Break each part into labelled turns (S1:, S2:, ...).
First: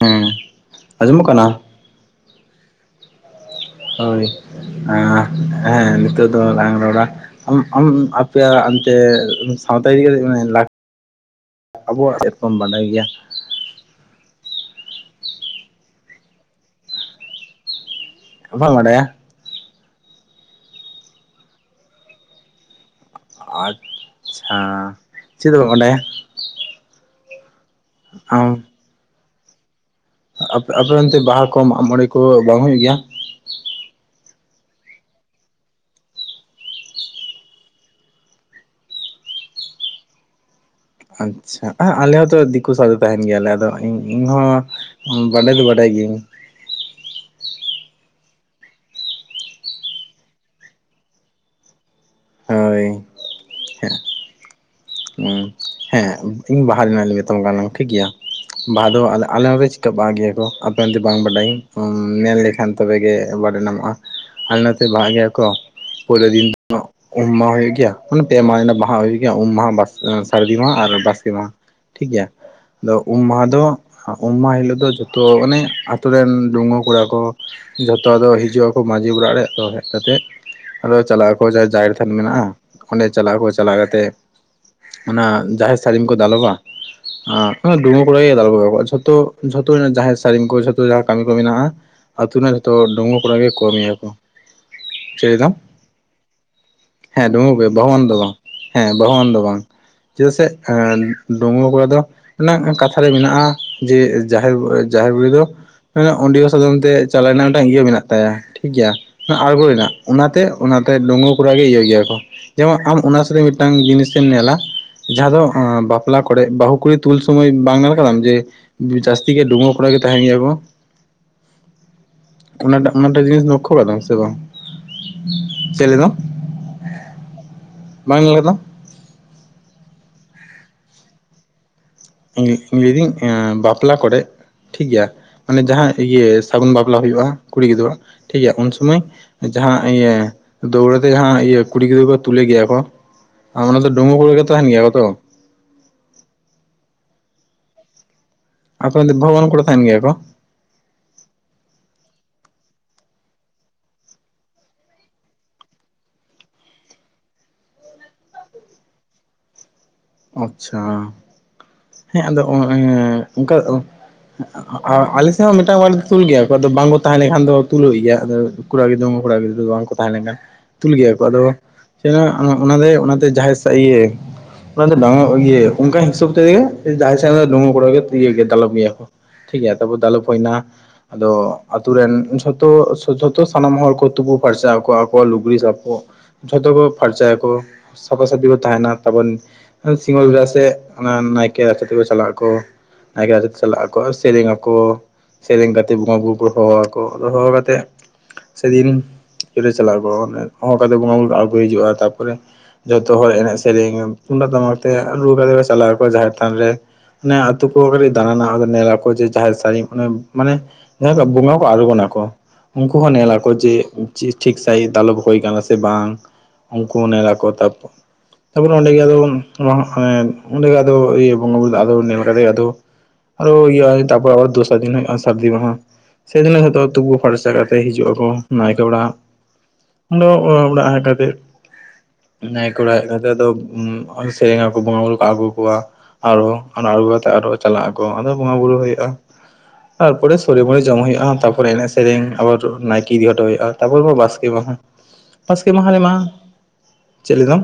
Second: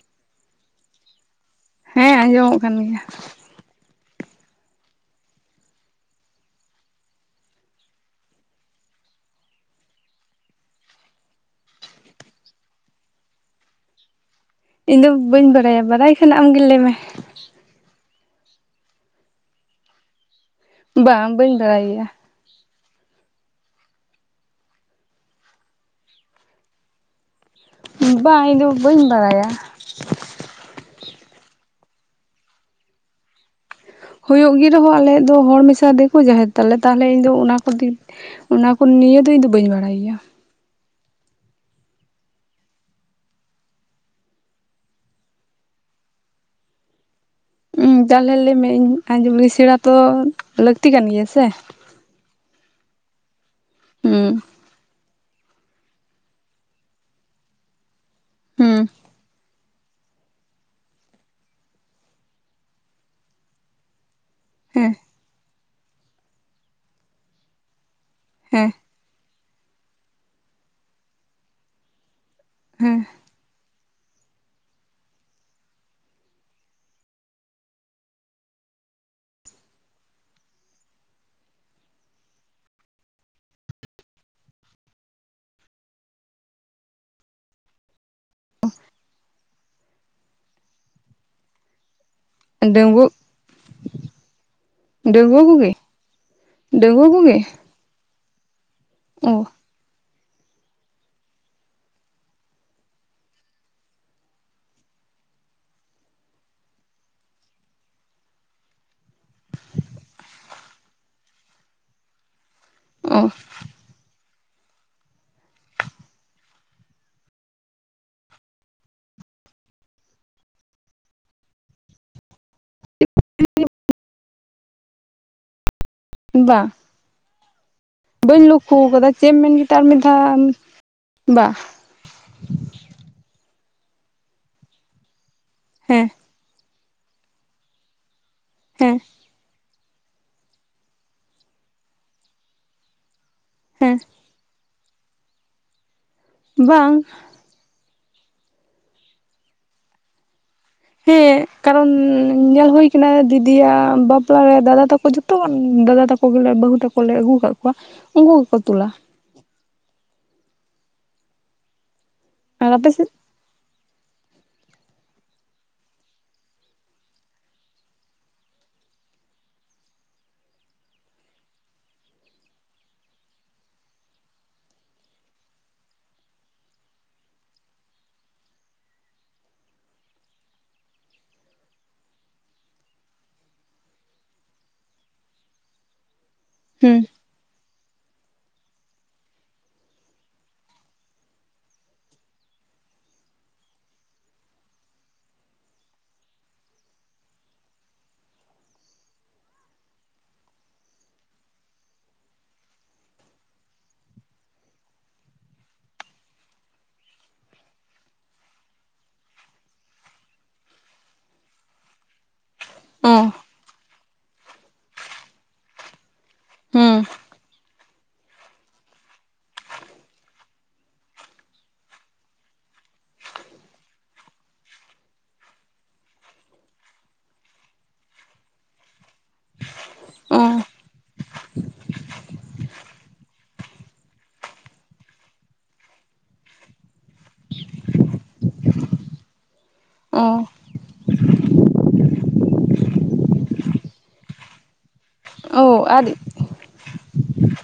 S1: ᱦᱮᱸ ᱟᱸᱡᱚᱢᱚᱜ ᱠᱟᱱᱟ
S2: ᱦᱮᱸ ᱟᱸᱡᱚᱢᱚᱜ ᱠᱟᱱ ᱜᱮᱭᱟ
S1: ᱦᱳᱭ ᱦᱮᱸ ᱱᱤᱛᱳᱜ ᱫᱚ ᱞᱟᱝ ᱨᱚᱲᱟ ᱟᱢ ᱟᱢ ᱟᱯᱮᱭᱟᱜ ᱚᱱᱛᱮ ᱥᱟᱶᱛᱟ ᱤᱫᱤ ᱠᱟᱛᱮ ᱢᱟᱱᱮ ᱟᱵᱚᱣᱟᱜ ᱪᱮᱫ ᱠᱚᱢ ᱵᱟᱰᱟᱭ ᱜᱮᱭᱟ
S2: ᱤᱧ ᱫᱚ ᱵᱟᱹᱧ ᱵᱟᱲᱟᱭᱟ ᱵᱟᱲᱟᱭ ᱠᱷᱟᱱ ᱟᱢᱜᱮ ᱞᱟᱹᱭᱢᱮ
S1: ᱵᱟᱢ ᱵᱟᱰᱟᱭᱟ
S2: ᱵᱟᱝ ᱵᱟᱹᱧ ᱵᱟᱲᱟᱭ ᱜᱮᱭᱟ
S1: ᱟᱪᱪᱷᱟ ᱪᱮᱫ ᱫᱚ ᱵᱟᱢ ᱵᱟᱰᱟᱭᱟ
S2: ᱵᱟᱝ
S1: ᱟᱢ
S2: ᱟᱹᱧᱫᱚ ᱵᱟᱹᱧ ᱵᱟᱲᱟᱭᱟ
S1: ᱟᱯᱮ ᱟᱯᱮ ᱚᱱᱛᱮ ᱵᱟᱦᱟ ᱠᱚ ᱢᱟᱜ ᱢᱚᱬᱮ ᱠᱚ ᱵᱟᱝ ᱦᱩᱭᱩᱜ ᱜᱮᱭᱟ
S2: ᱦᱩᱭᱩᱜ ᱜᱮ ᱨᱮᱦᱚᱸ ᱟᱞᱮᱭᱟᱜ ᱫᱚ ᱦᱚᱲ ᱢᱮᱥᱟ ᱫᱮᱠᱚ ᱡᱟᱦᱮᱨ ᱛᱟᱞᱮ ᱛᱟᱦᱚᱞᱮ ᱤᱧ ᱫᱚ ᱚᱱᱟ ᱠᱚ ᱫᱤᱠ ᱚᱱᱟ ᱠᱚ ᱱᱤᱭᱟᱹ ᱫᱚ ᱤᱧ ᱫᱚ ᱵᱟᱹᱧ ᱵᱟᱲᱟᱭ ᱜᱮᱭᱟ
S1: ᱟᱪᱪᱷᱟ ᱟᱞᱮ ᱦᱚᱸᱛᱚ ᱫᱤᱠᱩ ᱥᱟᱶᱛᱮ ᱛᱟᱦᱮᱱ ᱜᱮᱭᱟᱞᱮ ᱟᱫᱚ ᱤᱧ ᱦᱚᱸ ᱵᱟᱰᱟᱭ ᱫᱚ ᱵᱟᱰᱟᱭ ᱜᱤᱭᱟᱹᱧ
S2: ᱦᱩᱸ ᱛᱟᱦᱚᱞᱮ ᱞᱟᱹᱭᱢᱮ ᱤᱧ ᱟᱸᱡᱚᱢᱞᱤᱜᱤᱧ ᱥᱮᱬᱟ ᱛᱚ ᱞᱟᱹᱠᱛᱤ ᱠᱟᱱ ᱜᱮᱭᱟ ᱥᱮ
S1: ᱦᱳᱭ
S2: ᱦᱮᱸ
S1: ᱦᱮᱸ ᱤᱧ ᱵᱟᱦᱟ ᱨᱮᱱᱟᱜ ᱤᱧ ᱢᱮᱛᱟᱢ ᱠᱟᱱᱟ ᱴᱷᱤᱠ ᱜᱮᱭᱟ
S2: ᱦᱩᱸ
S1: ᱵᱟᱦᱟ ᱫᱚ ᱟᱞᱮ ᱱᱚᱰᱮ ᱵᱟᱦᱟ ᱜᱮᱭᱟ ᱠᱚ ᱟᱯᱮ ᱚᱱᱛᱮ ᱵᱟᱝ ᱵᱟᱰᱟᱭᱟᱧ ᱢᱮᱱ ᱞᱮᱠᱷᱟᱱ ᱛᱚᱵᱮᱜᱮ ᱵᱟᱰᱟᱭ ᱧᱟᱢᱚᱜᱼᱟ ᱟᱞᱮ ᱱᱚᱛᱮ
S2: ᱦᱮᱸ
S1: ᱵᱟᱦᱟᱜ ᱜᱮᱭᱟ ᱠᱚ ᱯᱳᱭᱞᱳ ᱫᱤᱱ ᱫᱚ ᱩᱢᱚᱜ ᱦᱩᱭᱩᱜ ᱜᱮᱭᱟ ᱢᱟᱱᱮ ᱯᱮ
S2: ᱦᱮᱸ
S1: ᱢᱟᱦᱟ ᱵᱟᱦᱟ ᱦᱩᱭᱩᱜ ᱜᱮᱭᱟ ᱩᱢ ᱢᱟᱦᱟ ᱥᱟᱹᱨᱫᱤ ᱢᱟᱦᱟ ᱟᱨ ᱵᱟᱥᱠᱮ ᱢᱟᱦᱟ ᱴᱷᱤᱠᱜᱮᱭᱟ ᱟᱫᱚ
S2: ᱦᱮᱸ
S1: ᱩᱢ ᱢᱟᱦᱟ ᱫᱚ ᱩᱢ ᱢᱟᱦᱟᱸ ᱦᱤᱞᱳᱜ ᱫᱚ ᱡᱚᱛᱚ ᱚᱱᱮ ᱟᱛᱳ ᱨᱮᱱ ᱰᱩᱝᱜᱩᱣᱟ ᱠᱚᱲᱟ ᱠᱚ ᱡᱷᱚᱛᱚ ᱟᱫᱚ ᱦᱤᱡᱩᱜ ᱟᱠᱚ ᱢᱟᱹᱡᱷᱤ ᱚᱲᱟᱜ ᱨᱮ ᱟᱫᱚ ᱦᱮᱡ ᱠᱟᱛᱮᱫ ᱟᱫᱚ ᱪᱟᱞᱟᱜ ᱟᱠᱚ ᱡᱟᱦᱟᱸᱭ ᱡᱟᱦᱮᱨ ᱛᱷᱟᱱ ᱢᱮᱱᱟᱜᱼᱟ ᱚᱸᱰᱮ ᱪᱟᱞᱟᱜ ᱟᱠᱚ ᱪᱟᱞᱟᱣ ᱠᱟᱛᱮᱫ ᱚᱱᱟ ᱡᱟᱦᱮᱨ ᱥᱟᱞᱤᱢ ᱠᱚ ᱫᱟᱞᱚᱵᱟ ᱰᱩᱜᱩᱣᱟ ᱠᱟᱲᱟ ᱜᱮ ᱫᱟᱞᱚᱵᱼᱟ ᱡᱚᱛᱚ ᱡᱷᱚᱛᱚ ᱨᱮᱱᱟᱜ ᱡᱟᱦᱮᱨ ᱥᱟᱹᱲᱤᱢ ᱠᱚ ᱡᱷᱚᱛᱚ ᱡᱟᱦᱟᱸ ᱠᱟᱹᱢᱤ ᱠᱚ ᱢᱮᱱᱟᱜᱼᱟ ᱟᱛᱳ ᱨᱮᱱ ᱡᱚᱛᱚ
S2: ᱰᱟᱹᱜᱩᱣᱟᱹ
S1: ᱰᱩᱸᱜᱩᱣᱟ ᱠᱚᱲᱟ ᱜᱮ ᱠᱚᱢᱤᱭᱟᱠᱚ ᱪᱟᱹᱭᱮᱫᱟᱢ
S2: ᱰᱟᱸᱜᱩᱣᱟ ᱠᱚ ᱜᱮ
S1: ᱵᱟᱹᱦᱩᱣᱟᱱ ᱫᱚ ᱵᱟᱝ ᱦᱮᱸ ᱵᱟᱹᱦᱩᱣᱟᱱ ᱫᱚ ᱵᱟᱝ ᱪᱮᱫᱟᱜ ᱥᱮ ᱰᱩᱸᱜᱩᱣᱟ ᱠᱚᱲᱟ ᱫᱚ ᱚᱱᱟ ᱠᱟᱛᱷᱟ ᱨᱮ ᱢᱮᱱᱟᱜᱼᱟ ᱡᱮ ᱡᱟᱦᱮᱨ ᱡᱟᱦᱮᱨ ᱨᱮ ᱫᱚ ᱚᱰᱤᱭᱳ ᱥᱟᱫᱚᱢ ᱛᱮ ᱪᱟᱞᱟᱜ ᱨᱮᱱᱟᱜ ᱢᱤᱫᱴᱟᱝ ᱤᱭᱟᱹ ᱢᱮᱱᱟᱜ ᱛᱟᱭᱟ ᱴᱷᱤᱠ ᱜᱮᱭᱟ᱾ ᱟᱬᱜᱚ ᱨᱮᱱᱟᱜ ᱚᱱᱟᱛᱮ ᱚᱱᱟᱛᱮ ᱰᱩᱝᱜᱩᱣᱟ ᱠᱚᱲᱟ ᱜᱮ ᱤᱭᱟᱹ ᱜᱮᱭᱟ ᱠᱚ ᱡᱮᱢᱚᱱ ᱟᱢ
S2: ᱚ
S1: ᱚᱱᱟᱥᱟᱨᱮ ᱢᱤᱫᱴᱟᱝ ᱡᱤᱱᱤᱥᱮᱢ ᱧᱮᱞᱟ ᱡᱟᱦᱟᱸ ᱫᱚ ᱵᱟᱯᱞᱟ ᱠᱚᱨᱮ ᱵᱟᱹᱦᱩ ᱠᱩᱲᱤ ᱛᱩᱞ ᱥᱩᱢᱚᱭ ᱵᱟᱝ ᱧᱮᱞ ᱟᱠᱟᱫᱟᱢ ᱡᱮ ᱡᱟᱹᱥᱛᱤ ᱜᱮ ᱰᱩᱜᱩᱣᱟ ᱠᱚᱲᱟ ᱜᱮ ᱛᱟᱦᱮᱱ ᱜᱮᱭᱟ ᱠᱚ ᱚᱱᱟᱴᱟᱜ ᱚᱱᱟᱴᱟ ᱡᱤᱱᱤᱥ ᱞᱚᱠᱷᱚ ᱟᱠᱟᱫᱟᱢ ᱥᱮ ᱵᱟᱝ ᱪᱮᱫ ᱞᱟᱹᱭᱫᱟᱢ
S2: ᱵᱟᱝ
S1: [unintelligible]
S2: ᱵᱟᱹᱧ ᱞᱚᱠᱠᱷᱚᱣ ᱟᱠᱟᱫᱟ ᱪᱮᱫ ᱮᱢ ᱢᱮᱱ ᱠᱮᱫᱟ ᱟᱨ ᱢᱤᱫᱫᱷᱟᱣ, ᱵᱟ
S1: ᱞᱟᱹᱭᱫᱟᱹᱧ ᱵᱟᱯᱞᱟ ᱠᱚᱨᱮᱜ ᱴᱷᱤᱠ ᱜᱮᱭᱟ ᱢᱟᱱᱮ ᱡᱟᱦᱟᱸ
S2: ᱦᱮᱸ
S1: ᱤᱭᱟᱹ ᱥᱟᱹᱜᱩᱱ ᱵᱟᱯᱞᱟ ᱦᱩᱭᱩᱜᱼᱟ, ᱠᱩᱲᱤ ᱜᱤᱫᱽᱨᱟᱹ ᱴᱷᱤᱠ ᱜᱮᱭᱟ ᱩᱱ
S2: ᱦᱮᱸ
S1: ᱥᱚᱢᱚᱭ ᱡᱟᱦᱟᱸ ᱤᱭᱟᱹ ᱫᱟᱹᱣᱲᱟᱹ ᱛᱮ ᱡᱟᱦᱟᱸ ᱤᱭᱟᱹ ᱠᱩᱲᱤ ᱜᱤᱫᱽᱨᱟᱹ ᱠᱚ ᱛᱩᱞᱮ ᱜᱮᱭᱟ ᱠᱚ, ᱚᱱᱟ ᱫᱚ
S2: ᱦᱮᱸ
S1: ᱰᱩᱜᱩᱣᱟ ᱠᱩᱲᱤ ᱜᱮᱠᱚ ᱛᱟᱦᱮᱱ ᱜᱮᱭᱟ ᱛᱚ?
S2: ᱵᱟᱝ
S1: ᱟᱫᱚ ᱵᱟᱦᱩᱣᱟᱱ ᱠᱚᱲᱟ ᱛᱟᱦᱮᱱ ᱜᱮᱭᱟ ᱠᱚ?
S2: ᱦᱮᱸ
S1: [inaudible]
S2: ᱠᱟᱨᱚᱱ ᱧᱮᱞ ᱦᱩᱭ ᱠᱟᱱᱟ ᱫᱤᱫᱤᱭᱟᱜ ᱵᱟᱯᱞᱟᱮ ᱫᱟᱫᱟ ᱛᱟᱠᱚ ᱡᱚᱛᱚ ᱠᱷᱚᱱ ᱫᱟᱫᱟ ᱛᱟᱠᱚ ᱜᱮ ᱵᱟᱹᱦᱩ ᱛᱟᱠᱚ ᱠᱚᱞᱮ ᱟᱹᱜᱩ ᱟᱠᱟᱫ ᱠᱚᱣᱟ ᱩᱱᱠᱩ ᱜᱮᱠᱚ ᱛᱚᱞᱟ
S1: ᱟᱪᱪᱷᱟ ᱦᱮᱸ ᱟᱫᱚ ᱚᱸ
S2: ᱟᱨ
S1: ᱮᱸ
S2: ᱟᱯᱮ ᱥᱮᱫ
S1: ᱚᱱᱠᱟ ᱟᱨ ᱟᱞᱮ ᱥᱮᱫ ᱦᱚᱸ ᱢᱤᱫᱴᱟᱝ ᱵᱟᱲᱮ ᱫᱚ ᱛᱩᱞ ᱜᱮᱭᱟ ᱠᱚ ᱟᱫᱚ ᱵᱟᱝᱠᱚ ᱛᱟᱦᱮᱸ ᱞᱮᱱᱠᱷᱟᱱ ᱫᱚ ᱛᱩᱞᱩᱜ ᱜᱮᱭᱟ ᱟᱫᱚ᱾ ᱠᱚᱲᱟ ᱜᱤᱫᱽᱨᱟᱹ ᱢᱟ ᱠᱚᱲᱟ ᱜᱤᱫᱨᱟᱹ ᱫᱚ ᱵᱟᱝ ᱠᱚ ᱛᱟᱦᱮᱸ ᱞᱮᱱᱠᱷᱟᱱ᱾ ᱛᱩᱞ ᱜᱮᱭᱟ ᱠᱚ ᱟᱫᱚ ᱡᱮᱱ ᱚᱱᱟ ᱚᱱᱟᱛᱮ ᱡᱟᱦᱟᱸᱭ ᱤᱭᱟᱹ ᱚᱱᱟ ᱫᱚ ᱵᱟᱝ ᱤᱭᱟᱹ ᱚᱝᱠᱟ ᱦᱤᱥᱟᱵ ᱛᱮᱜᱮ ᱡᱟᱦᱟᱭ ᱥᱟᱶ ᱜᱮ ᱰᱟᱺᱜᱩᱣᱟᱹ ᱠᱚᱲᱟ ᱤᱭᱟᱹ ᱫᱟᱞᱚᱵ ᱜᱮᱭᱟ ᱠᱚ᱾ ᱴᱷᱤᱠ ᱜᱮᱭᱟ ᱛᱟᱨᱯᱚᱨ ᱫᱟᱞᱚᱵ ᱦᱩᱭᱮᱱᱟ, ᱟᱫᱚ ᱟᱛᱳ ᱨᱮᱱ ᱡᱷᱚᱛᱚ ᱡᱷᱚᱛᱚ ᱥᱟᱱᱟᱢ ᱦᱚᱲ ᱠᱚ ᱛᱩᱯᱩ ᱯᱷᱟᱨᱪᱟ ᱟᱠᱚ ᱟᱠᱚᱣᱟᱜ ᱞᱩᱜᱽᱲᱤ ᱥᱟᱯᱚᱫ ᱡᱷᱚᱛᱚ ᱠᱚ
S2: ᱦᱩᱸ
S1: ᱯᱷᱟᱨᱪᱟᱭ ᱟᱠᱚ ᱥᱟᱯᱷᱟ ᱥᱟᱹᱯᱷᱤ ᱠᱚ ᱛᱟᱦᱮᱱᱟ, ᱛᱟᱵᱚᱱ ᱥᱤᱸᱜᱟᱹᱲ ᱵᱮᱲᱟ ᱥᱮᱫ ᱚᱱᱟ ᱱᱟᱭᱠᱮ ᱟᱜ ᱨᱟᱪᱟ ᱛᱮᱠᱚ ᱪᱟᱞᱟᱜ ᱟᱠᱚ, ᱱᱟᱭᱠᱮ ᱨᱟᱪᱟ ᱛᱮᱠᱟ ᱪᱟᱞᱟᱜ ᱟᱠᱚ ᱟᱨ ᱥᱮᱨᱮᱧ ᱟᱠᱚ᱾ ᱥᱮᱨᱮᱧ ᱠᱟᱛᱮᱫ ᱵᱚᱸᱜᱟ ᱵᱩᱨᱩ ᱠᱚ ᱦᱚᱦᱚ ᱟᱠᱚᱣᱟ ᱟᱫᱚ ᱦᱚᱦᱚ ᱠᱟᱛᱮ ᱥᱮᱫᱤᱱ ᱪᱟᱞᱟᱜ ᱠᱚᱼᱟ ᱦᱚᱦᱚ ᱠᱟᱛᱮᱫ ᱵᱚᱸᱜᱟ ᱵᱩᱨᱩ ᱟᱹᱜᱩ ᱦᱤᱡᱩᱜᱼᱟ, ᱛᱟᱨᱯᱚᱨᱮ ᱡᱷᱚᱛᱚ ᱦᱚᱲ ᱮᱱᱮᱡ ᱥᱮᱨᱮᱧ ᱛᱩᱢᱫᱟᱜ ᱴᱟᱢᱟᱠ ᱛᱮ ᱨᱩ ᱠᱟᱛᱮ ᱠᱚ ᱪᱟᱞᱟᱜ ᱟᱠᱚ ᱡᱟᱦᱮᱨ ᱛᱷᱟᱱ ᱨᱮ᱾ ᱚᱱᱮ ᱟᱹᱛᱩ ᱠᱚ ᱠᱟᱹᱴᱤᱡ ᱫᱟᱬᱟᱱᱟ ᱧᱮᱞᱟᱠᱚ ᱡᱮ ᱡᱟᱦᱟᱸᱨ ᱥᱟᱹᱲᱤᱢ ᱚᱱᱮ ᱢᱟᱱᱮ ᱡᱟᱦᱟᱸ ᱵᱚᱸᱜᱟ ᱠᱚ ᱟᱬᱜᱚᱱᱟ ᱠᱚ ᱩᱱᱠᱩ ᱦᱚᱸ
S2: ᱚ
S1: ᱧᱮᱞᱟᱠᱚ ᱡᱮ ᱴᱷᱤᱠ ᱴᱷᱤᱠ ᱥᱟᱭᱤᱡ ᱫᱟᱞᱚᱵ ᱦᱩᱭ ᱠᱟᱱᱟ ᱥᱮ ᱵᱟᱝ, ᱩᱱᱠᱩ
S2: ᱦᱩᱸ
S1: ᱦᱚᱸ ᱱᱮᱞ ᱟᱠᱚ ᱛᱟᱯᱚᱨ ᱛᱟᱨᱯᱚᱨᱮ ᱚᱸᱰᱮᱜ ᱟᱫᱚ ᱱᱚᱣᱟ ᱮᱸ ᱚᱸᱰᱮ ᱟᱫᱚ ᱤᱛᱟᱹ ᱵᱚᱸᱜᱟᱼ ᱵᱩᱨᱩ ᱱᱮᱦᱚᱨ ᱟᱫᱚ ᱟᱨᱚ ᱤᱭᱟᱹ ᱛᱟᱯᱚᱨ ᱫᱚᱥᱟᱨ ᱫᱤᱱ ᱥᱟᱨᱫᱤ ᱢᱟᱦᱟ᱾ ᱥᱮ ᱫᱤᱱ ᱦᱤᱞᱚᱜ ᱛᱩᱯᱩ ᱯᱷᱟᱨᱪᱟ ᱠᱟᱛᱮᱫ ᱦᱤᱡᱩᱜ ᱟᱠᱚ ᱱᱟᱭᱠᱮ ᱚᱲᱟᱜ᱾ ᱟᱫᱚ
S2: ᱚ
S1: ᱚᱲᱟᱜ ᱦᱮᱡ ᱠᱟᱛᱮ ᱱᱟᱭᱠᱮ ᱚᱲᱟᱜ ᱦᱮᱡ ᱠᱟᱛᱮ ᱟᱫᱚ ᱥᱮᱨᱮᱧᱟ ᱠᱚ ᱵᱚᱸᱜᱟᱼ ᱵᱩᱨᱩ ᱠᱚ ᱟᱹᱜᱩ ᱠᱚᱣᱟ᱾ ᱟᱨᱦᱚ ᱚᱱᱟ ᱟᱬᱜᱩ ᱠᱟᱛᱮᱜ ᱟᱨᱦᱚ ᱪᱟᱞᱟᱜ ᱟᱠᱚ ᱟᱫᱚ ᱵᱚᱸᱜᱟ ᱵᱩᱨᱩ ᱦᱩᱭᱩᱜᱼᱟ᱾
S2: ᱚ
S1: ᱛᱟᱨᱯᱚᱨᱮ ᱥᱚᱲᱮ ᱢᱚᱲᱮ ᱡᱚᱢ ᱦᱩᱭᱩᱜ ᱦᱩᱭᱩᱜᱼᱟ ᱛᱟᱨᱯᱚᱨ ᱮᱱᱮᱡ ᱥᱮᱨᱮᱧ ᱟᱨ ᱱᱟᱭᱠᱮ ᱤᱫᱤ ᱦᱚᱴᱚ ᱦᱩᱭᱩᱜᱼᱟ᱾ ᱛᱟᱯᱚᱨ ᱵᱟᱥᱠᱮ ᱢᱟᱦᱟ,
S2: ᱚ
S1: ᱵᱟᱥᱠᱮ ᱢᱟᱦᱟ
S2: ᱟᱨ
S1: ᱨᱮᱢᱟ, ᱪᱮᱫ ᱞᱮᱠᱟ?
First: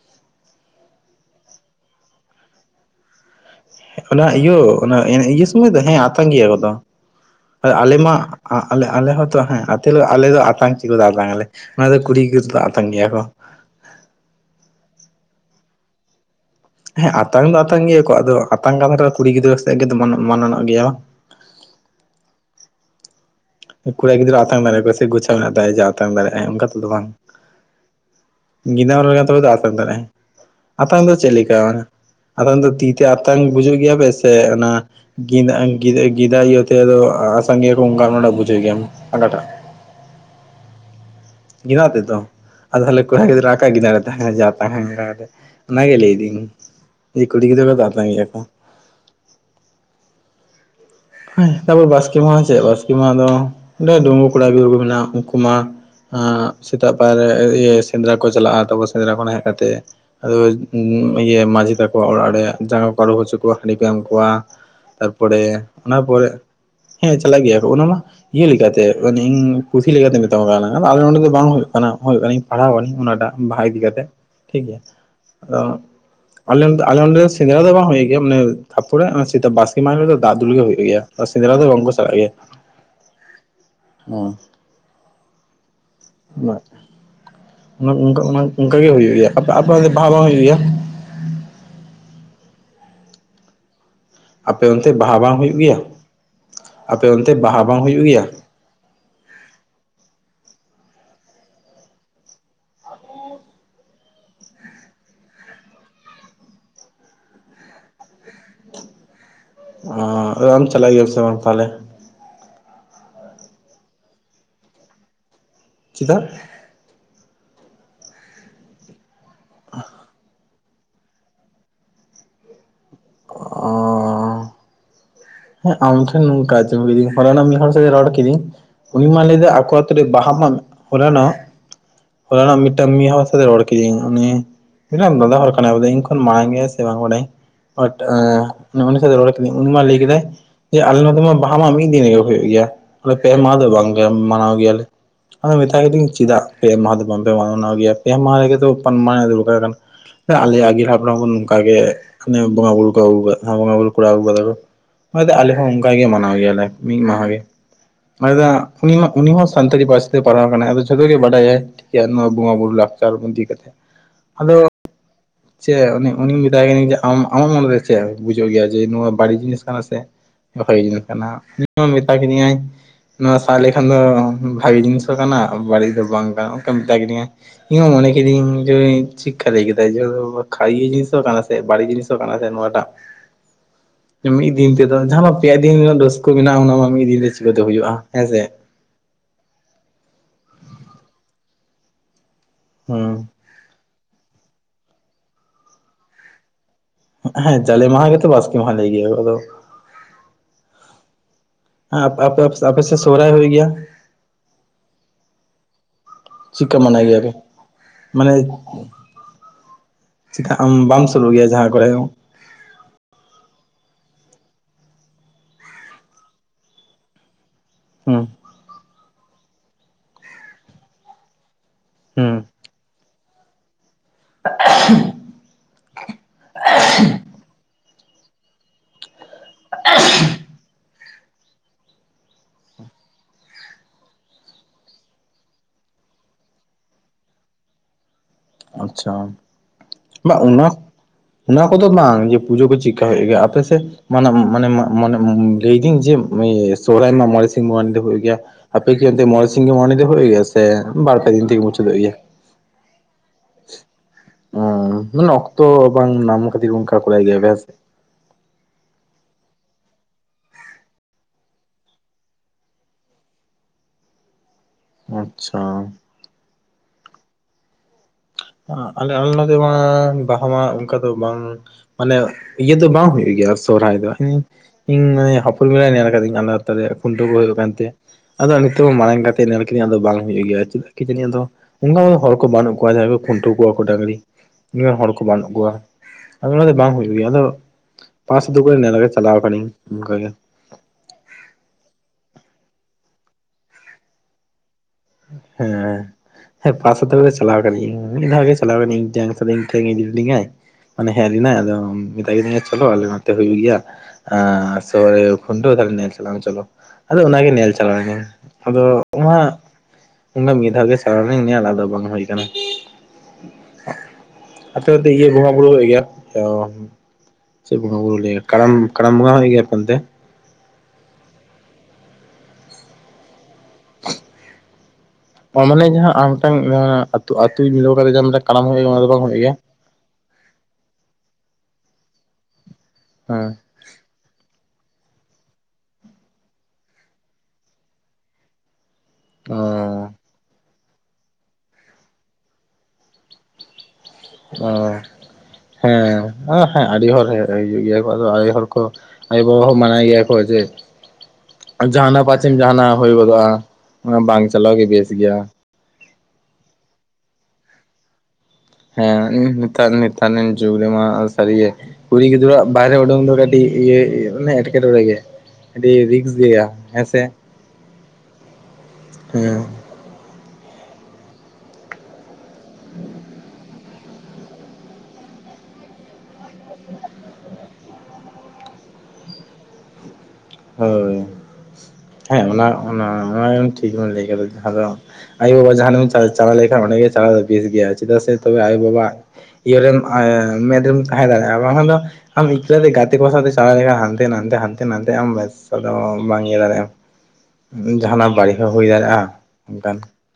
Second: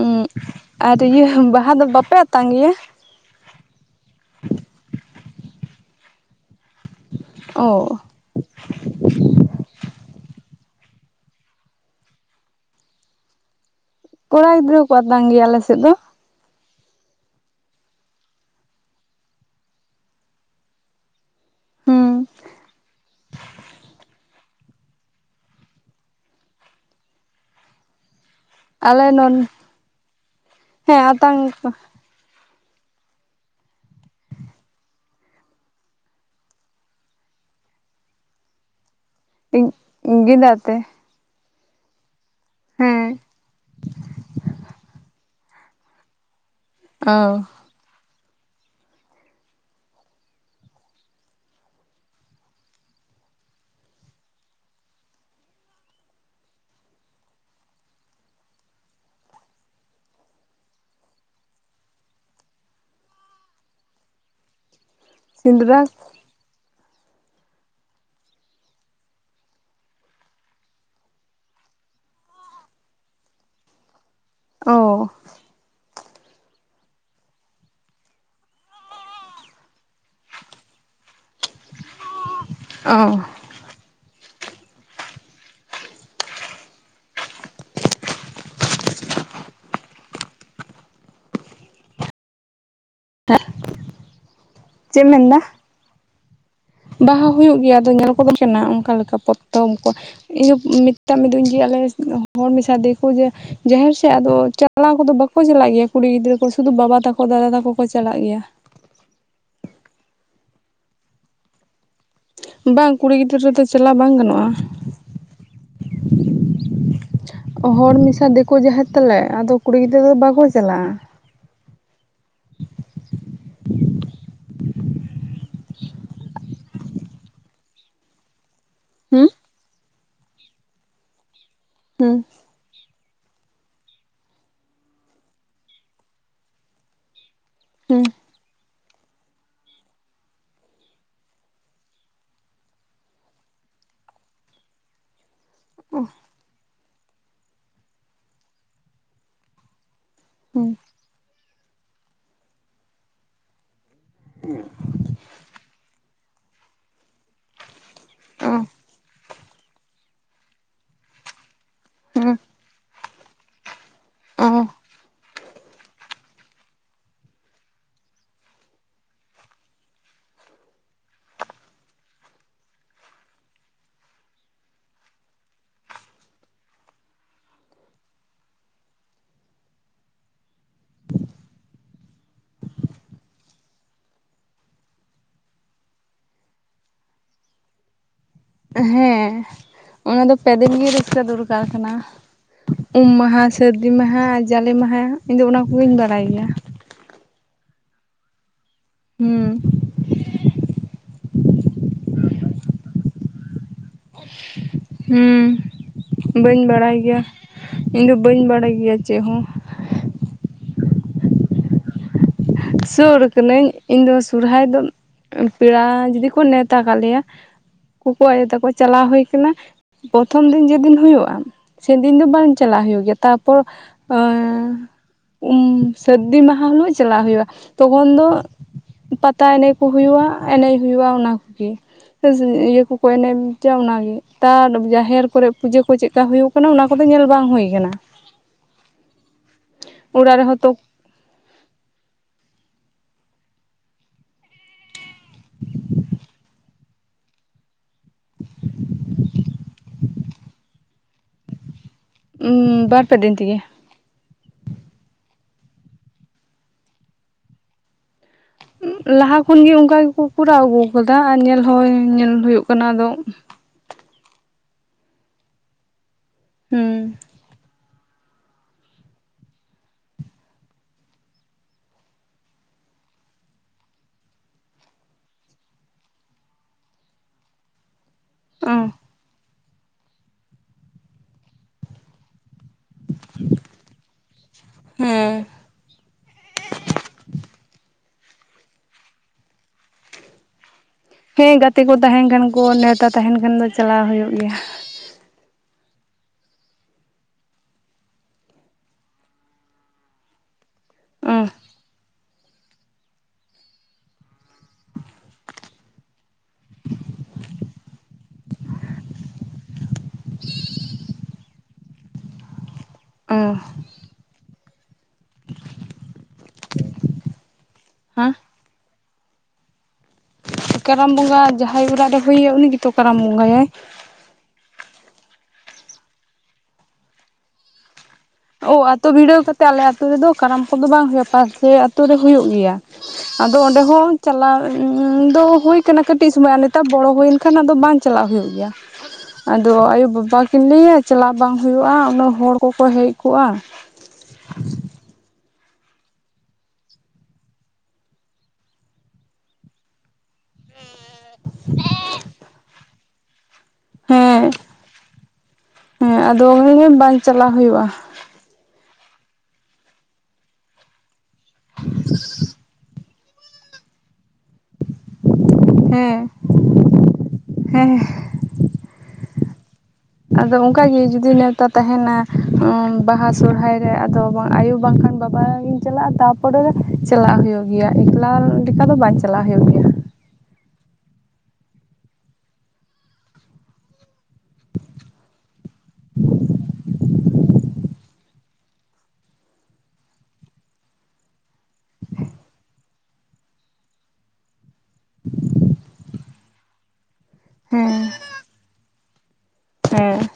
S2: ᱩᱸᱜ ᱟᱨ ᱤᱭᱟᱹ ᱵᱟᱦᱟ ᱫᱚ ᱵᱟᱯᱮ ᱟᱛᱟᱝ ᱜᱮᱭᱟ?
S1: ᱚᱱᱟ ᱤᱭᱟᱹ ᱚᱱᱟ ᱤᱭᱟᱹ ᱥᱚᱢᱚᱭ ᱫᱚ ᱦᱮᱸ ᱟᱛᱟᱝ ᱜᱮᱭᱟ ᱠᱚᱛᱚ,
S2: ᱚ
S1: ᱟᱞᱮ ᱢᱟ ᱟᱞᱮ ᱟᱞᱮ ᱦᱚᱸᱛᱚ ᱦᱮᱸ ᱟᱞᱮ ᱫᱚ ᱟᱛᱟᱝ ᱪᱮᱫᱟᱜ ᱟᱛᱟᱝ ᱟᱞᱮ ᱚᱱᱟ ᱫᱚ ᱠᱩᱲᱤ ᱜᱤᱫᱽᱨᱟᱹ ᱫᱚ ᱟᱛᱟᱝ ᱜᱮᱭᱟ ᱠᱚ᱾
S2: ᱠᱚᱲᱟ ᱜᱤᱫᱽᱨᱟᱹ ᱠᱚ ᱟᱛᱟᱝ ᱜᱮᱭᱟ ᱟᱞᱮᱥᱮᱫ ᱫᱚ᱾
S1: ᱦᱮᱸ ᱟᱛᱟᱝ ᱫᱚ ᱟᱛᱟᱝ ᱜᱮᱭᱟᱠᱚ ᱟᱫᱚ ᱟᱛᱟᱝ ᱠᱟᱱ ᱠᱩᱲᱤ ᱜᱤᱫᱽᱨᱟᱹ ᱜᱮ ᱢᱟᱱᱚᱱᱚᱜ ᱜᱮᱭᱟ
S2: [unintelligible]
S1: ᱠᱚᱲᱟ ᱜᱤᱫᱽᱨᱟᱹ ᱟᱛᱟᱝ ᱫᱟᱲᱮ ᱠᱚᱣᱟ ᱥᱮ ᱜᱟᱪᱷᱟᱣ ᱢᱮᱱᱟᱜ ᱛᱟᱭᱟ ᱡᱮ ᱟᱛᱟᱝ ᱫᱟᱲᱮᱭᱟᱜ ᱟᱭ ᱚᱱᱠᱟ ᱛᱮᱫ ᱵᱟᱝ ᱜᱮᱫᱟᱜ
S2: ᱟᱞᱮ
S1: ᱦᱚᱨᱚᱜᱟᱭ
S2: ᱱᱚ
S1: ᱛᱚᱵᱮ ᱫᱚ ᱟᱛᱟᱝ ᱫᱟᱨᱟᱭᱼᱟ ᱟᱛᱟᱝ ᱫᱚ ᱪᱮᱫᱞᱮᱠᱟ ᱟᱛᱟᱝ ᱫᱚ ᱛᱤ ᱛᱮ ᱟᱛᱟᱝ ᱵᱩᱡᱩᱜ ᱜᱮᱭᱟ ᱯᱮ ᱥᱮ ᱚᱱᱟ ᱜᱮᱫᱟᱜ ᱜᱤᱫᱟᱜ ᱜᱤᱫᱟ ᱤᱭᱟᱹ ᱛᱮ ᱟᱫᱚ ᱥᱟᱜᱮ ᱜᱮᱭᱟ ᱠᱚ ᱵᱩᱡᱷᱟᱹᱣ ᱜᱮᱭᱟᱢ ᱦᱟᱸᱱᱟ ᱴᱟᱜ
S2: ᱜᱤ ᱜᱮᱸᱫᱟᱜ ᱛᱮ?
S1: ᱜᱮᱫᱟᱜ ᱛᱮᱫᱚ ᱟᱫᱚ ᱛᱟᱦᱞᱮ
S2: ᱦᱮᱸ
S1: ᱠᱚᱲᱟ ᱜᱤᱫᱽᱨᱟᱹ ᱚᱠᱟ ᱨᱮ ᱜᱮᱫᱟᱜ ᱛᱟᱦᱮᱸᱱᱟ ᱡᱟ ᱛᱟᱦᱮᱸ ᱚᱱᱠᱟ ᱠᱟᱛᱮ, ᱚᱱᱟᱜᱮ ᱞᱟᱹᱭᱫᱤᱧ
S2: ᱚ
S1: ᱡᱮ ᱠᱩᱲᱤ ᱜᱤᱫᱽᱨᱟᱹ ᱠᱚᱫᱚ ᱟᱛᱟᱝ ᱜᱮᱭᱟ ᱠᱚ᱾ ᱦᱮᱸ ᱛᱟᱨᱯᱚᱨ ᱵᱟᱥᱠᱮ ᱢᱟᱦᱟ ᱪᱮᱫ ᱵᱟᱥᱠᱮ ᱢᱟᱦᱟ ᱫᱚ ᱡᱮ ᱰᱩᱸᱜᱩᱣᱟ ᱠᱚᱲᱟ ᱜᱤᱫᱽᱨᱟᱹ ᱠᱚ ᱢᱮᱱᱟᱜ ᱩᱱᱠᱩ ᱢᱟ ᱥᱮᱛᱟᱜ ᱯᱟᱭᱟᱨ ᱨᱮ ᱤᱭᱟᱹ ᱥᱮᱸᱫᱽᱨᱟ ᱠᱚ ᱪᱟᱞᱟᱜᱼᱟ ᱛᱟᱯᱚᱨ ᱥᱮᱸᱫᱽᱨᱟ ᱠᱷᱚᱱ ᱦᱮᱡ ᱠᱟᱛᱮᱜ, ᱟᱫᱚ ᱤᱭᱟᱹ ᱢᱟᱹᱡᱷᱤ ᱛᱟᱠᱚᱣᱟ ᱚᱲᱟᱜ ᱨᱮ ᱡᱟᱸᱜᱟ ᱠᱚ ᱟᱹᱨᱩᱵ ᱦᱚᱪᱚ ᱠᱚᱣᱟ ᱦᱟᱺᱰᱤ ᱠᱚ ᱮᱢ ᱠᱚᱣᱟ᱾ ᱛᱟᱨ ᱯᱚᱨᱮ
S2: ᱥᱤᱸᱫᱽᱨᱟᱹ
S1: ᱚᱱᱟ ᱯᱚᱨᱮ, ᱦᱮᱸ ᱪᱟᱞᱟᱜ ᱜᱮᱭᱟ ᱠᱚ ᱚᱱᱟ ᱢᱟ ᱤᱭᱟᱹ ᱞᱮᱠᱟ ᱛᱮ ᱢᱟᱱᱮ ᱤᱧ ᱠᱩᱥᱤ ᱞᱮᱠᱟ ᱛᱮ ᱢᱮᱛᱟᱢ ᱠᱟᱱᱟ ᱟᱞᱮ ᱱᱚᱸᱰᱮ ᱫᱚ ᱵᱟᱝ ᱦᱩᱭᱩᱜ ᱠᱟᱱᱟ ᱯᱟᱲᱦᱟᱣ ᱟᱹᱧ ᱚᱱᱟ ᱴᱟᱜ ᱵᱟᱜᱤ ᱤᱫᱤ ᱠᱟᱛᱮᱜ ᱴᱷᱤᱠ
S2: ᱚ
S1: ᱜᱮᱭᱟ ᱟᱫᱚ ᱟᱞᱮ ᱟᱞᱮ ᱚᱱᱰᱮ ᱥᱮᱸᱫᱽᱨᱟ ᱫᱚ ᱵᱟᱝ ᱦᱩᱭ ᱜᱮᱭᱟ ᱢᱟᱱᱮ ᱛᱟᱯᱚᱨᱮ ᱵᱟᱥᱠᱤ ᱢᱟᱦᱟ ᱦᱤᱞᱚᱜ ᱫᱟᱜ ᱫᱩᱞ ᱫᱩᱞ ᱜᱮ ᱦᱩᱭᱩᱜ ᱜᱮᱭᱟ ᱟᱨ ᱥᱮᱸᱫᱽᱨᱟ ᱫᱚ ᱵᱟᱝ ᱠᱚ ᱪᱟᱞᱟᱜ ᱜᱮᱭᱟ
S2: ᱚ
S1: ᱚᱸ [unintelligible] ᱚᱱᱠᱟ ᱚᱱᱠᱟᱜ ᱜᱮ ᱦᱩᱭᱩᱜ ᱜᱮᱭᱟ ᱟᱯ ᱟᱯᱮ ᱫᱚ ᱵᱟᱦᱟ ᱵᱟᱝ ᱦᱩᱭᱩᱜ ᱜᱮᱭᱟ
S2: [unintelligible]
S1: ᱟᱯᱮ ᱚᱱᱛᱮ
S2: ᱪᱮᱫ ᱮᱢ
S1: ᱵᱟᱦᱟ ᱵᱟᱝ
S2: ᱢᱮᱱᱫᱟ
S1: ᱦᱩᱭᱩᱜ ᱜᱮᱭᱟ
S2: ᱵᱟᱦᱟ ᱦᱩᱭᱩᱜ ᱜᱮᱭᱟ ᱟᱫᱚ ᱧᱮᱞ ᱠᱚᱵᱚᱱ ᱠᱟᱱᱟ ᱚᱱᱠᱟ ᱞᱮᱠᱟ ᱯᱚᱛᱚᱢ ᱠᱚ ᱤᱧ ᱦᱚᱸ ᱢᱮᱛᱟᱜ ᱢᱮᱫᱚᱹᱧ ᱡᱮ ᱟᱞᱮ ᱦᱚᱲ ᱢᱮᱥᱟ ᱫᱮᱠᱚ ᱡᱮ ᱡᱟᱦᱮᱨ ᱥᱮ ᱟᱫᱚ ᱪᱟᱞᱟᱣ ᱠᱚᱫᱚ ᱵᱟᱠᱚ ᱪᱟᱞᱟᱜ ᱜᱮᱭᱟ ᱠᱩᱲᱤ ᱜᱤᱫᱽᱨᱟᱹ ᱠᱚ ᱥᱩᱫᱩ ᱵᱟᱵᱟ ᱛᱟᱠᱚ ᱫᱟᱫᱟ ᱛᱟᱠᱚ ᱠᱚ ᱪᱟᱞᱟᱜ ᱜᱮᱭᱟ
S1: ᱚᱸ ᱟᱫᱚ ᱟᱢ ᱪᱟᱞᱟᱜ ᱜᱮᱭᱟᱢ ᱥᱮ ᱵᱟᱝ ᱛᱟᱦᱚᱞᱮ
S2: ᱵᱟᱝ ᱠᱩᱲᱤ ᱜᱤᱫᱽᱨᱟᱹ ᱨᱮᱫᱚ ᱪᱟᱞᱟᱣ ᱵᱟᱝ ᱜᱟᱱᱚᱜᱼᱟ
S1: ᱪᱮᱫᱟᱜ
S2: ᱦᱚᱲ ᱢᱮᱥᱟ ᱫᱤᱠᱩ ᱡᱟᱦᱮᱨ ᱛᱟᱞᱮ ᱟᱫᱚ ᱠᱩᱲᱤ ᱜᱤᱫᱽᱨᱟᱹ ᱫᱚ ᱵᱟᱠᱚ ᱪᱟᱞᱟᱜᱼᱟ
S1: ᱚᱸᱻ ᱦᱮᱸ ᱟᱢ ᱴᱷᱮᱱ ᱱᱚᱝᱠᱟ ᱡᱮ ᱵᱩᱡᱫᱤᱧ ᱯᱚᱨᱮ ᱱᱟᱜ ᱢᱤᱫ ᱦᱚᱲ ᱥᱟᱜ ᱨᱚᱲ ᱠᱤᱫᱤᱧ ᱩᱱᱤ ᱢᱟ
S2: ᱦᱩᱸ
S1: ᱞᱟᱹᱭ ᱮᱫᱟ ᱟᱠᱚ ᱟᱛᱳ ᱨᱮ ᱵᱟᱦᱟ ᱢᱟ ᱦᱚᱞᱟ ᱱᱚᱜ
S2: ᱦᱩᱸ
S1: ᱦᱚᱞᱟ ᱱᱚᱜ ᱢᱤᱫ ᱴᱟᱝ ᱢᱤᱜ ᱦᱚᱲ ᱥᱟᱛᱮ ᱨᱚᱲ ᱠᱤᱫᱤᱧ ᱚᱱᱤ ᱫᱟᱫᱟ ᱦᱚᱲ ᱠᱟᱱᱟᱭ ᱤᱧ ᱠᱷᱚᱱ ᱢᱟᱲᱟᱝ ᱜᱮᱭᱟᱭ ᱥᱮ ᱵᱟᱝ ᱵᱟᱰᱟᱭᱤᱧ ᱵᱟᱴ
S2: ᱦᱩᱸ
S1: ᱚᱱᱤ ᱚᱱᱤ ᱥᱟᱛᱮ ᱨᱚᱲ ᱠᱮᱫᱤᱧ ᱚᱱᱤ ᱢᱟ ᱞᱟᱹᱭ ᱠᱮᱫᱟᱭ ᱡᱮ ᱟᱞᱮ ᱱᱚᱛᱮ ᱢᱟ ᱵᱟᱦᱟ ᱢᱟ ᱢᱤᱫ ᱫᱤᱱ ᱨᱮᱜᱮ ᱦᱩᱭᱩᱜ ᱜᱮᱭᱟ ᱯᱮ ᱢᱟᱦᱟ ᱫᱚ ᱵᱟᱝ ᱜᱮ ᱢᱟᱱᱟᱣ ᱜᱮᱭᱟᱞᱮ ᱟᱫᱚ ᱢᱮᱛᱟᱭ ᱠᱟᱱᱟᱹᱧ ᱪᱮᱫᱟᱜ ᱯᱮ ᱢᱟᱦᱟ ᱵᱟᱝ ᱯᱮ ᱢᱟᱱᱟᱣ ᱜᱮᱭᱟ ᱯᱮ ᱢᱟᱦᱟ ᱨᱮᱜᱮ ᱛᱚ ᱢᱟᱱᱟᱣ ᱫᱚᱨᱠᱟᱨ ᱠᱟᱱᱟ ᱟᱞᱮᱭᱟᱜ ᱟᱹᱜᱤᱞ ᱦᱟᱯᱲᱟᱢ ᱠᱚ ᱱᱚᱝᱠᱟ ᱜᱮ ᱢᱟᱱᱮ ᱵᱚᱸᱜᱟ ᱵᱩᱨᱩ ᱠᱚ ᱟᱹᱜᱩ ᱠᱟᱫᱟ ᱵᱚᱸᱜᱟ ᱵᱩᱨᱩ ᱠᱚᱨᱟᱣ ᱟᱹᱜᱩ ᱠᱟᱫᱟ ᱠᱚ ᱟᱞᱮ ᱦᱚᱸ ᱚᱱᱠᱟ ᱜᱮ ᱢᱟᱱᱟᱣ ᱜᱮᱭᱟ ᱞᱮ ᱢᱤᱫ ᱢᱟᱦᱟ ᱜᱮ ᱵᱟᱭᱫᱟ
S2: ᱦᱩᱸ
S1: ᱩᱱᱤ ᱢᱟ ᱩᱱᱤ ᱦᱚᱸ ᱥᱟᱱᱛᱟᱲᱤ ᱯᱟᱹᱨᱥᱤ ᱛᱮᱭ ᱯᱟᱲᱟᱣ ᱟᱠᱟᱱᱟᱭ ᱟᱫᱚ ᱡᱷᱚᱛᱚ ᱜᱮ ᱵᱟᱰᱟᱭᱟᱭ
S2: ᱚ
S1: ᱱᱚᱣᱟ ᱵᱚᱸᱜᱟ ᱵᱩᱨᱩ ᱞᱟᱠᱪᱟᱨ ᱠᱚ ᱤᱫᱤ ᱠᱟᱛᱮ ᱟᱫᱚ
S2: ᱦᱩᱸ
S1: ᱪᱮᱫ ᱩᱱᱤ ᱩᱱᱤ ᱢᱮᱛᱟᱭ ᱠᱟᱹᱱᱟᱹᱧ ᱡᱮ ᱟᱢ ᱟᱢᱟᱜ ᱢᱚᱱᱮ ᱨᱮ ᱪᱮᱫ ᱵᱩᱡᱷᱟᱹᱶ ᱜᱮᱭᱟ ᱡᱮ ᱱᱚᱣᱟ ᱵᱟᱹᱲᱤᱡ ᱡᱤᱱᱤᱥ ᱠᱟᱱᱟ ᱥᱮ ᱵᱷᱟᱜᱮ ᱡᱤᱱᱤᱥ ᱠᱟᱱᱟ ᱚᱱᱤ ᱢᱟ ᱢᱮᱛᱟ ᱠᱮᱫᱤᱧᱟᱭ ᱱᱚᱣᱟ ᱥᱟᱜ ᱞᱮᱠᱷᱟᱱ ᱫᱚ ᱵᱷᱟᱜᱤ ᱡᱤᱱᱤᱥ ᱦᱚᱸ ᱠᱟᱱᱟ ᱵᱟᱹᱲᱤᱡ ᱫᱚ ᱵᱟᱝ ᱠᱟᱱᱟ ᱚᱱᱠᱟ ᱢᱮᱛᱟ ᱠᱮᱫᱤᱧᱟᱭ ᱤᱧ ᱦᱚᱸ ᱢᱚᱱᱮ ᱠᱤᱫᱤᱧ ᱡᱮ ᱪᱮᱫᱠᱟ ᱞᱟᱹᱭ ᱠᱮᱫᱟ ᱡᱮ ᱠᱷᱟᱭᱤ ᱡᱤᱱᱤᱥ ᱠᱟᱱᱟ ᱥᱮ ᱵᱟᱲᱤᱡ ᱡᱤᱱᱤᱥ ᱦᱚᱸ ᱠᱟᱱᱟ ᱥᱮ ᱱᱚᱣᱟ ᱴᱟᱜ ᱢᱤᱫ ᱫᱤᱱ ᱛᱮᱫᱚ ᱡᱟᱦᱟᱸ ᱯᱮ ᱫᱤᱱ ᱨᱮᱱᱟᱜ ᱨᱟᱹᱥᱠᱟᱹ ᱢᱮᱱᱟᱜᱼᱟ ᱚᱱᱟ ᱢᱟ ᱢᱤᱫ ᱫᱤᱱ ᱛᱮ ᱪᱤᱠᱟᱹ ᱛᱮ ᱦᱩᱭᱩᱜᱼᱟ ᱦᱮᱸ ᱥᱮ
S2: ᱦᱮᱸ ᱚᱱᱟ ᱫᱚ ᱯᱮ ᱫᱤᱱ ᱜᱮ ᱨᱟᱹᱥᱠᱟᱹ ᱫᱚᱨᱠᱟᱨ ᱠᱟᱱᱟ ᱩᱢ
S1: ᱦᱩᱸ
S2: ᱢᱟᱦᱟ ᱥᱟᱹᱨᱫᱤ ᱢᱟᱦᱟ ᱟᱨ ᱡᱟᱞᱮ ᱢᱟᱦᱟ ᱤᱧᱫᱚ ᱚᱱᱟ ᱠᱚᱜᱮᱧ ᱵᱟᱲᱟᱭ ᱜᱮᱭᱟ
S1: ᱦᱮᱸ ᱡᱟᱞᱮ ᱢᱟᱦᱟ ᱜᱮᱛᱚ ᱵᱟᱥᱠᱮ ᱢᱟᱦᱟ ᱞᱟᱹᱭ ᱜᱮᱭᱟ ᱟᱫᱚ
S2: ᱦᱩᱸ
S1: ᱟᱯᱮ ᱟᱯᱮ ᱥᱮᱫ ᱥᱚᱦᱨᱟᱭ ᱦᱩᱭ ᱜᱮᱭᱟ
S2: ᱦᱩᱸ ᱵᱟᱹᱧ
S1: ᱪᱮᱫᱠᱟ
S2: ᱵᱟᱲᱟᱭ
S1: ᱢᱟᱱᱟᱭ
S2: ᱜᱮᱭᱟ
S1: ᱯᱮ
S2: ᱤᱧ ᱫᱚ ᱵᱟᱹᱧ ᱵᱟᱲᱟᱭ ᱜᱮᱭᱟ ᱪᱮᱫ ᱦᱚᱸ
S1: ᱪᱤᱫᱟᱜ ᱟᱢ ᱵᱟᱢ ᱥᱩᱨᱩᱜ ᱜᱮᱭᱟ ᱡᱟᱦᱟᱸ ᱠᱚᱨᱮ ᱦᱚᱸ
S2: ᱥᱩᱨ ᱠᱟᱹᱱᱟᱹᱧ ᱤᱧᱫᱚ ᱥᱚᱦᱨᱟᱭ ᱫᱚ ᱯᱮᱲᱟ ᱡᱩᱫᱤ ᱠᱚ ᱱᱮᱶᱛᱟ ᱟᱠᱟᱫ ᱞᱮᱭᱟ ᱩᱱᱠᱩ
S1: ᱦᱩᱸ
S2: ᱟᱭᱳ ᱛᱟᱠᱚ ᱪᱟᱞᱟᱣ ᱦᱩᱭ ᱠᱟᱱᱟ ᱯᱨᱚᱛᱷᱚᱢ ᱫᱤᱱ ᱡᱮᱫᱤᱱ ᱦᱩᱭᱩᱜᱼᱟ ᱥᱮᱸ ᱫᱤᱱ ᱫᱚ
S1: ᱦᱩᱸ
S2: ᱵᱟᱝ ᱪᱟᱞᱟᱜ ᱦᱩᱭᱩᱜ ᱜᱮᱭᱟ ᱛᱟᱯᱚᱨ ᱮᱸ ᱩᱸ ᱥᱟᱹᱨᱫᱤ ᱢᱟᱦᱟ ᱦᱤᱞᱟᱹᱜ ᱪᱟᱞᱟᱜ ᱦᱩᱭᱩᱜᱼᱟ ᱛᱚᱠᱷᱚᱱ ᱫᱚ ᱯᱟᱛᱟ ᱮᱱᱮᱡ ᱠᱚ ᱦᱩᱭᱩᱜᱼᱟ ᱮᱱᱮᱡ ᱦᱩᱭᱩᱜᱼᱟ ᱚᱱᱟ ᱠᱚᱜᱮ ᱤᱭᱟᱹ ᱠᱚᱠᱚ ᱮᱱᱮᱡᱟ ᱚᱱᱟ ᱜᱮ ᱛᱟᱰ ᱡᱟᱦᱮᱨ ᱠᱚᱨᱮᱜ ᱯᱩᱡᱟᱹ ᱠᱚ ᱪᱮᱫᱠᱟ ᱦᱩᱭᱩᱜ ᱠᱟᱱᱟ ᱚᱱᱟ ᱠᱚᱫᱚ ᱧᱮᱞ ᱵᱟᱝ ᱦᱩᱭ ᱠᱟᱱᱟ᱾
S1: ᱟᱪᱪᱷᱟ ᱵᱟ
S2: ᱚᱲᱟᱜ ᱨᱮᱦᱚᱸ
S1: ᱚᱱᱟ
S2: ᱛᱚ
S1: ᱚᱱᱟ ᱠᱚᱫᱚ ᱵᱟᱝ ᱡᱮ ᱯᱩᱡᱟᱹ ᱠᱚ ᱪᱮᱫᱠᱟ ᱦᱩᱭᱩᱜ ᱜᱮᱭᱟ ᱟᱯᱮ ᱥᱮᱫ ᱢᱟᱱᱮ ᱩᱢ ᱢᱟᱱᱮ ᱢᱟ ᱢᱚᱱᱮ ᱞᱟᱹᱭᱫᱟᱹᱧ ᱡᱮ ᱥᱚᱦᱨᱟᱭ ᱢᱟ ᱢᱚᱬᱮ ᱥᱤᱝ ᱢᱚᱬᱮ ᱧᱤᱫᱟᱹ ᱦᱩᱭᱩᱜ ᱜᱮᱭᱟ᱾ ᱟᱯᱮ ᱠᱤ ᱚᱱᱛᱮ ᱢᱚᱬᱮ ᱥᱤᱧ ᱜᱮ ᱢᱚᱬᱮ ᱧᱤᱫᱟᱹ ᱦᱩᱭᱩᱜ ᱜᱮᱭᱟ ᱥᱮ ᱵᱟᱨ ᱯᱮ ᱫᱤᱱ ᱛᱮᱜᱮ ᱢᱩᱪᱟᱹᱫᱚᱜ ᱜᱮᱭᱟ᱾
S2: ᱩᱢ ᱵᱟᱨ ᱯᱮ ᱫᱤᱱ ᱛᱮᱜᱮ᱾
S1: ᱚ ᱢᱟᱱᱮ ᱚᱠᱛᱚ ᱵᱟᱝ ᱱᱟᱢ ᱠᱷᱟᱹᱛᱤᱨ ᱚᱱᱠᱟ ᱠᱚᱨᱟᱣ ᱜᱮᱭᱟ ᱵᱮᱥ᱾
S2: ᱞᱟᱦᱟ ᱠᱷᱚᱱᱜᱮ ᱚᱱᱠᱟ ᱜᱮᱠᱚ ᱠᱚᱨᱟᱣ ᱟᱹᱜᱩ ᱠᱟᱫᱟ ᱟᱨ ᱧᱮᱞ ᱦᱚᱸ ᱧᱮᱞ ᱦᱩᱭᱩᱜ ᱠᱟᱱᱟ ᱟᱫᱚ᱾
S1: ᱟᱪᱪᱷᱟ᱾
S2: ᱦᱩᱸ᱾
S1: ᱟᱸ ᱟᱞᱮ ᱟᱞᱮ ᱱᱚᱰᱮ ᱢᱟᱱᱮ ᱵᱟᱦᱟ ᱢᱟ ᱚᱱᱠᱟ ᱫᱚ ᱵᱟᱝ ᱢᱟᱱᱮ ᱤᱭᱟᱹ ᱫᱚ ᱵᱟᱝ ᱦᱩᱭᱩᱜ ᱜᱮᱭᱟ ᱥᱚᱦᱨᱟᱭ ᱫᱚ, ᱦᱩᱸ᱾ ᱦᱩᱸ ᱮ [unintelligible] ᱧᱮᱞ ᱟᱠᱟᱫᱤᱧ ᱟᱞᱮ ᱟᱛᱳ ᱨᱮ ᱠᱷᱩᱱᱴᱟᱹᱣ ᱠᱚ ᱦᱩᱭᱩᱜ ᱠᱟᱱ ᱛᱮ᱾ ᱟᱫᱚ
S2: ᱚ
S1: ᱱᱤᱛᱚᱜ ᱢᱟᱲᱟᱝ ᱠᱟᱛᱮ ᱱᱮᱞᱠᱤᱫᱟᱹᱧ ᱟᱫᱚ ᱵᱟᱝ ᱦᱩᱭᱩᱜ ᱜᱮᱭᱟ ᱪᱮᱫ ᱠᱤ ᱡᱟᱹᱱᱤ ᱟᱫᱚ ᱚᱱᱠᱟ ᱦᱚᱲ ᱠᱚ ᱵᱟᱹᱱᱩᱜ ᱠᱚᱣᱟ᱾ ᱡᱟᱦᱟᱸᱭ ᱠᱚ ᱠᱷᱩᱱᱴᱟᱹᱣ ᱠᱚᱣᱟ ᱠᱚ ᱰᱟᱝᱨᱤ, ᱩᱱᱟᱹᱜ ᱦᱚᱲ ᱠᱚ
S2: ᱦᱮᱸ
S1: ᱵᱟᱹᱱᱩᱜ ᱠᱚᱣᱟ᱾ ᱟᱞᱮ ᱱᱚᱰᱮ ᱫᱚ ᱵᱟᱝ ᱦᱩᱭᱩᱜ ᱜᱮᱭᱟ ᱟᱫᱚ ᱯᱟᱸᱥ ᱟᱛᱩ [unintelligible] ᱪᱟᱞᱟᱣ ᱟᱠᱟᱱᱟᱧ ᱚᱱᱠᱟ ᱜᱮ᱾
S2: ᱦᱮᱸ ᱜᱟᱛᱮ ᱠᱚ ᱛᱟᱦᱮᱱ ᱠᱷᱟᱱ ᱠᱚ ᱱᱮᱣᱛᱟ ᱛᱟᱦᱮᱱ ᱠᱷᱟᱱ ᱫᱚ ᱪᱟᱞᱟᱣ ᱦᱩᱭᱩᱜ ᱜᱮᱭᱟ᱾
S1: ᱦᱮᱸ᱾ ᱦᱮ ᱯᱟᱥ ᱟᱛᱳ ᱠᱚᱫᱚ ᱪᱟᱞᱟᱣ ᱠᱟᱹᱧ ᱜᱮᱭᱟᱹᱧ ᱢᱤᱫ ᱫᱷᱟᱣ ᱜᱮ ᱪᱟᱞᱟᱣ ᱠᱟᱱᱟᱹᱧ ᱤᱧ [unintelligible] ᱢᱟᱱᱮ ᱦᱮᱡ
S2: ᱚ
S1: ᱞᱮᱱᱟᱭ ᱟᱫᱚ ᱢᱮᱛᱟᱭ ᱠᱟᱹᱫᱤᱧᱟ ᱪᱚᱞᱚ ᱟᱞᱮ ᱱᱚᱛᱮ ᱦᱩᱭᱩᱜ ᱜᱮᱭᱟ᱾ ᱟ ᱥᱮ ᱠᱷᱩᱱᱴᱟᱹᱣ [unintelligible] ᱧᱮᱞ ᱪᱟᱞᱟᱣ ᱟᱞᱟᱝ ᱪᱚᱞᱚ᱾ ᱟᱫᱚ ᱚᱱᱟ ᱜᱮ ᱧᱮᱞ ᱪᱟᱞᱟᱣ ᱦᱮᱸ ᱟᱫᱚ ᱚᱱᱟ ᱚᱱᱟ ᱢᱤᱫ ᱫᱷᱟᱣ ᱜᱮ ᱪᱟᱞᱟᱣ ᱞᱮᱱᱟᱹᱧ ᱧᱮᱞ ᱟᱫᱚ ᱵᱟᱝ ᱦᱩᱭ ᱠᱟᱱᱟ᱾
S2: ᱚ
S1: ᱟᱯᱮ ᱚᱱᱛᱮ ᱤᱭᱟᱹ ᱵᱚᱸᱜᱟ ᱵᱩᱨᱩ ᱦᱩᱭᱩᱜ ᱜᱮᱭᱟ? ᱮᱸ ᱪᱮᱫ ᱵᱚᱸᱜᱟ ᱵᱩᱨᱩ
S2: ᱦᱮᱸ
S1: ᱞᱟᱹᱭᱟ ᱠᱟᱨᱟᱢ ᱠᱟᱨᱟᱢ ᱵᱚᱸᱜᱟ ᱦᱩᱭᱩᱜ ᱜᱮᱭᱟ ᱟᱯᱮ ᱚᱱᱛᱮ?
S2: ᱠᱟᱨᱟᱢ ᱵᱚᱸᱜᱟ ᱡᱟᱦᱟᱸᱭ ᱚᱨᱟᱜ ᱨᱮ ᱦᱩᱭᱩᱭᱼᱟ ᱩᱱᱤ ᱜᱮᱛᱚ ᱠᱟᱨᱟᱢ ᱵᱚᱸᱜᱟ ᱭᱟᱭ᱾
S1: ᱟ ᱢᱟᱱᱮ ᱡᱟᱦᱟᱸ ᱟᱨ ᱢᱤᱫᱴᱟᱝ ᱚᱱᱟ ᱮᱱᱟᱜ ᱟᱛᱳ ᱟᱛᱩ [unintelligible]
S2: ᱚ ᱟᱛᱳ ᱵᱷᱤᱲᱟᱹᱣ ᱠᱟᱛᱮ ᱟᱞᱮ ᱟᱛᱳ ᱨᱮᱫᱚ ᱠᱟᱨᱟᱢ ᱠᱚᱫᱚ ᱵᱟᱝ ᱦᱩᱭᱩᱜ-ᱟ ᱯᱟᱥᱮ ᱟᱛᱳ ᱨᱮ ᱦᱳᱭᱳᱜ ᱜᱮᱭᱟ,
S1: ᱦᱮᱸ
S2: ᱟᱫᱚ ᱚᱰᱮ ᱦᱚᱸ ᱪᱟᱞᱟᱣ ᱟᱸ ᱫᱚ ᱦᱩᱭ ᱠᱟᱱᱟ ᱠᱟᱹᱴᱤᱡ ᱥᱚᱢᱚᱭ ᱟᱨ ᱱᱮᱛᱟᱨ ᱵᱚᱲᱚ ᱦᱩᱭᱮᱱ ᱠᱷᱟᱱ ᱟᱫᱚ ᱵᱟᱝ ᱪᱟᱞᱟᱜ ᱦᱩᱭᱩᱜ ᱜᱮᱭᱟ᱾
S1: ᱚ
S2: ᱟᱫᱚ ᱟᱭᱳᱼᱵᱟᱵᱟ ᱠᱤᱱ ᱞᱟᱹᱭᱟ ᱪᱟᱞᱟᱜ ᱵᱟᱝ ᱦᱩᱭᱩᱜ-ᱟ ᱩᱱᱟᱹᱜ ᱦᱚᱲ ᱠᱚᱠᱚ ᱦᱮᱡ ᱠᱚᱜ-ᱟ᱾
S1: ᱚ᱾ ᱦᱮᱸ ᱟ ᱦᱮᱸ ᱟᱹᱰᱤ ᱦᱚᱲ ᱦᱤᱡᱩᱜ ᱜᱮᱭᱟ ᱠᱚ ᱟᱫᱚ ᱟᱭᱳ ᱦᱚᱲ ᱠᱚ ᱟᱭᱳᱼᱵᱟᱵᱟ ᱦᱚᱸ ᱢᱟᱱᱟ ᱜᱮᱭᱟ᱾ ᱦᱳᱭ ᱡᱮ ᱡᱟᱦᱟᱱᱟᱜ ᱯᱟᱪᱷᱮ ᱡᱟᱦᱟᱱᱟᱜ ᱦᱩᱭ ᱜᱚᱫᱚᱜᱼᱟ᱾ ᱚᱱᱟ ᱵᱟᱝ
S2: ᱦᱮᱸ
S1: ᱪᱟᱞᱟᱣ ᱜᱮ ᱵᱮᱥ ᱜᱮᱭᱟ᱾
S2: ᱦᱮᱸ ᱟᱫᱚ [unintelligible] ᱵᱟᱝ ᱪᱟᱞᱟᱣ ᱦᱩᱭᱩᱜᱼᱟ
S1: ᱦᱮᱸ ᱤᱱ ᱱᱮᱛᱟᱨ ᱱᱮᱛᱟᱨ ᱨᱮᱱ ᱡᱩᱜᱽ ᱨᱮᱢᱟ ᱥᱟᱹᱨᱤ ᱜᱮ ᱠᱩᱲᱤ ᱜᱤᱫᱽᱨᱟᱹᱣᱟᱜ ᱵᱟᱭᱨᱮ ᱩᱰᱩᱝ ᱫᱚ ᱠᱟᱹᱴᱤᱡ ᱤᱭᱟᱹ ᱚᱱᱮ ᱮᱴᱠᱮᱴᱚᱬᱮ ᱜᱮᱭᱟ᱾ ᱟᱹᱰᱤ
S2: ᱦᱮᱸ
S1: ᱨᱤᱠᱥ ᱜᱮᱭᱟ ᱦᱮᱸ ᱥᱮ?
S2: ᱦᱮᱸ
S1: ᱦᱮᱸ᱾
S2: ᱟᱫᱚ ᱚᱱᱠᱟ ᱜᱮ ᱡᱩᱫᱤ ᱱᱮᱣᱛᱟ ᱛᱟᱦᱮᱱᱟ ᱚᱸᱝ ᱵᱟᱦᱟ ᱥᱚᱦᱨᱟᱭ ᱨᱮ ᱟᱫᱚ ᱵᱟ ᱟᱭᱳ ᱵᱟᱝᱠᱷᱟᱱ ᱵᱟᱵᱟ᱾ ᱤᱧ ᱪᱟᱞᱟᱜ-ᱟ ᱛᱟᱯᱚᱨᱮ ᱜᱮ ᱪᱟᱞᱟᱜ ᱦᱩᱭᱩᱜ ᱜᱮᱭᱟ, ᱮᱠᱞᱟ ᱞᱮᱠᱟ ᱫᱚ ᱵᱟᱝ ᱪᱟᱞᱟᱜ ᱦᱩᱭᱩᱜ ᱜᱮᱭᱟ᱾
S1: ᱦᱳᱭ ᱦᱮᱸ ᱚᱱᱟᱻ ᱚᱱᱟ ᱚᱱᱟᱜᱮ ᱴᱷᱤᱠᱮᱢ ᱞᱟᱹᱭ ᱟᱭᱳ ᱵᱟᱵᱟ ᱡᱟᱦᱟᱸᱱᱟᱢ ᱪᱟᱞᱟᱣ ᱞᱮᱠᱷᱟᱱ ᱚᱰᱮᱜᱮ ᱪᱟᱞᱟᱣ ᱵᱮᱥ ᱜᱮᱭᱟ ᱪᱮᱫᱟᱜ ᱥᱮ ᱛᱚᱵᱮ ᱟᱭᱳ-ᱵᱟᱵᱟ ᱟᱜ ᱤᱭᱟᱹᱨᱮᱢ ᱢᱮᱫ ᱨᱮᱢ ᱛᱟᱦᱮᱸ ᱫᱟᱲᱮᱭᱟᱜ-ᱟ᱾ ᱵᱟᱝᱠᱷᱟᱱ ᱫᱚ ᱟᱢ ᱮᱠᱪᱚᱭᱞᱤ ᱜᱟᱛᱮ ᱠᱚᱲᱟ ᱥᱟᱶᱛᱮ ᱪᱟᱞᱟᱣ ᱞᱮᱠᱷᱟᱱ ᱦᱟᱱᱛᱮ ᱱᱟᱱᱛᱮ ᱦᱟᱱᱛᱮ ᱱᱟᱱ ᱛᱮ ᱟᱢ ᱵᱟᱥ ᱟᱫᱚ ᱵᱟᱝ ᱤᱭᱟᱹ ᱫᱟᱲᱮᱭᱟᱜ ᱟᱢ
S2: ᱦᱮᱸ
S1: ᱡᱟᱦᱟᱱᱟᱜ ᱵᱟᱹᱲᱤᱡ ᱦᱚᱸ ᱦᱩᱭ ᱫᱟᱲᱮᱭᱟᱜᱼᱟ᱾ ᱚᱱᱠᱟᱱ
S2: ᱦᱮᱸ᱾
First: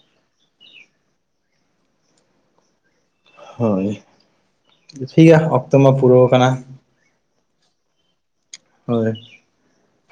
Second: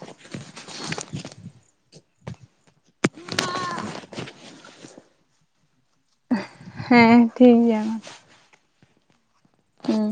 S1: ᱦᱳᱭ ᱴᱷᱤᱠ ᱜᱮᱭᱟ ᱚᱠᱛᱚ ᱢᱟ ᱯᱩᱨᱟᱹᱣ ᱠᱟᱱᱟ᱾
S2: ᱮᱸ ᱴᱷᱤᱠ ᱜᱮᱭᱟ ᱢᱟ᱾
S1: ᱦᱳᱭ᱾
S2: ᱦᱮᱸ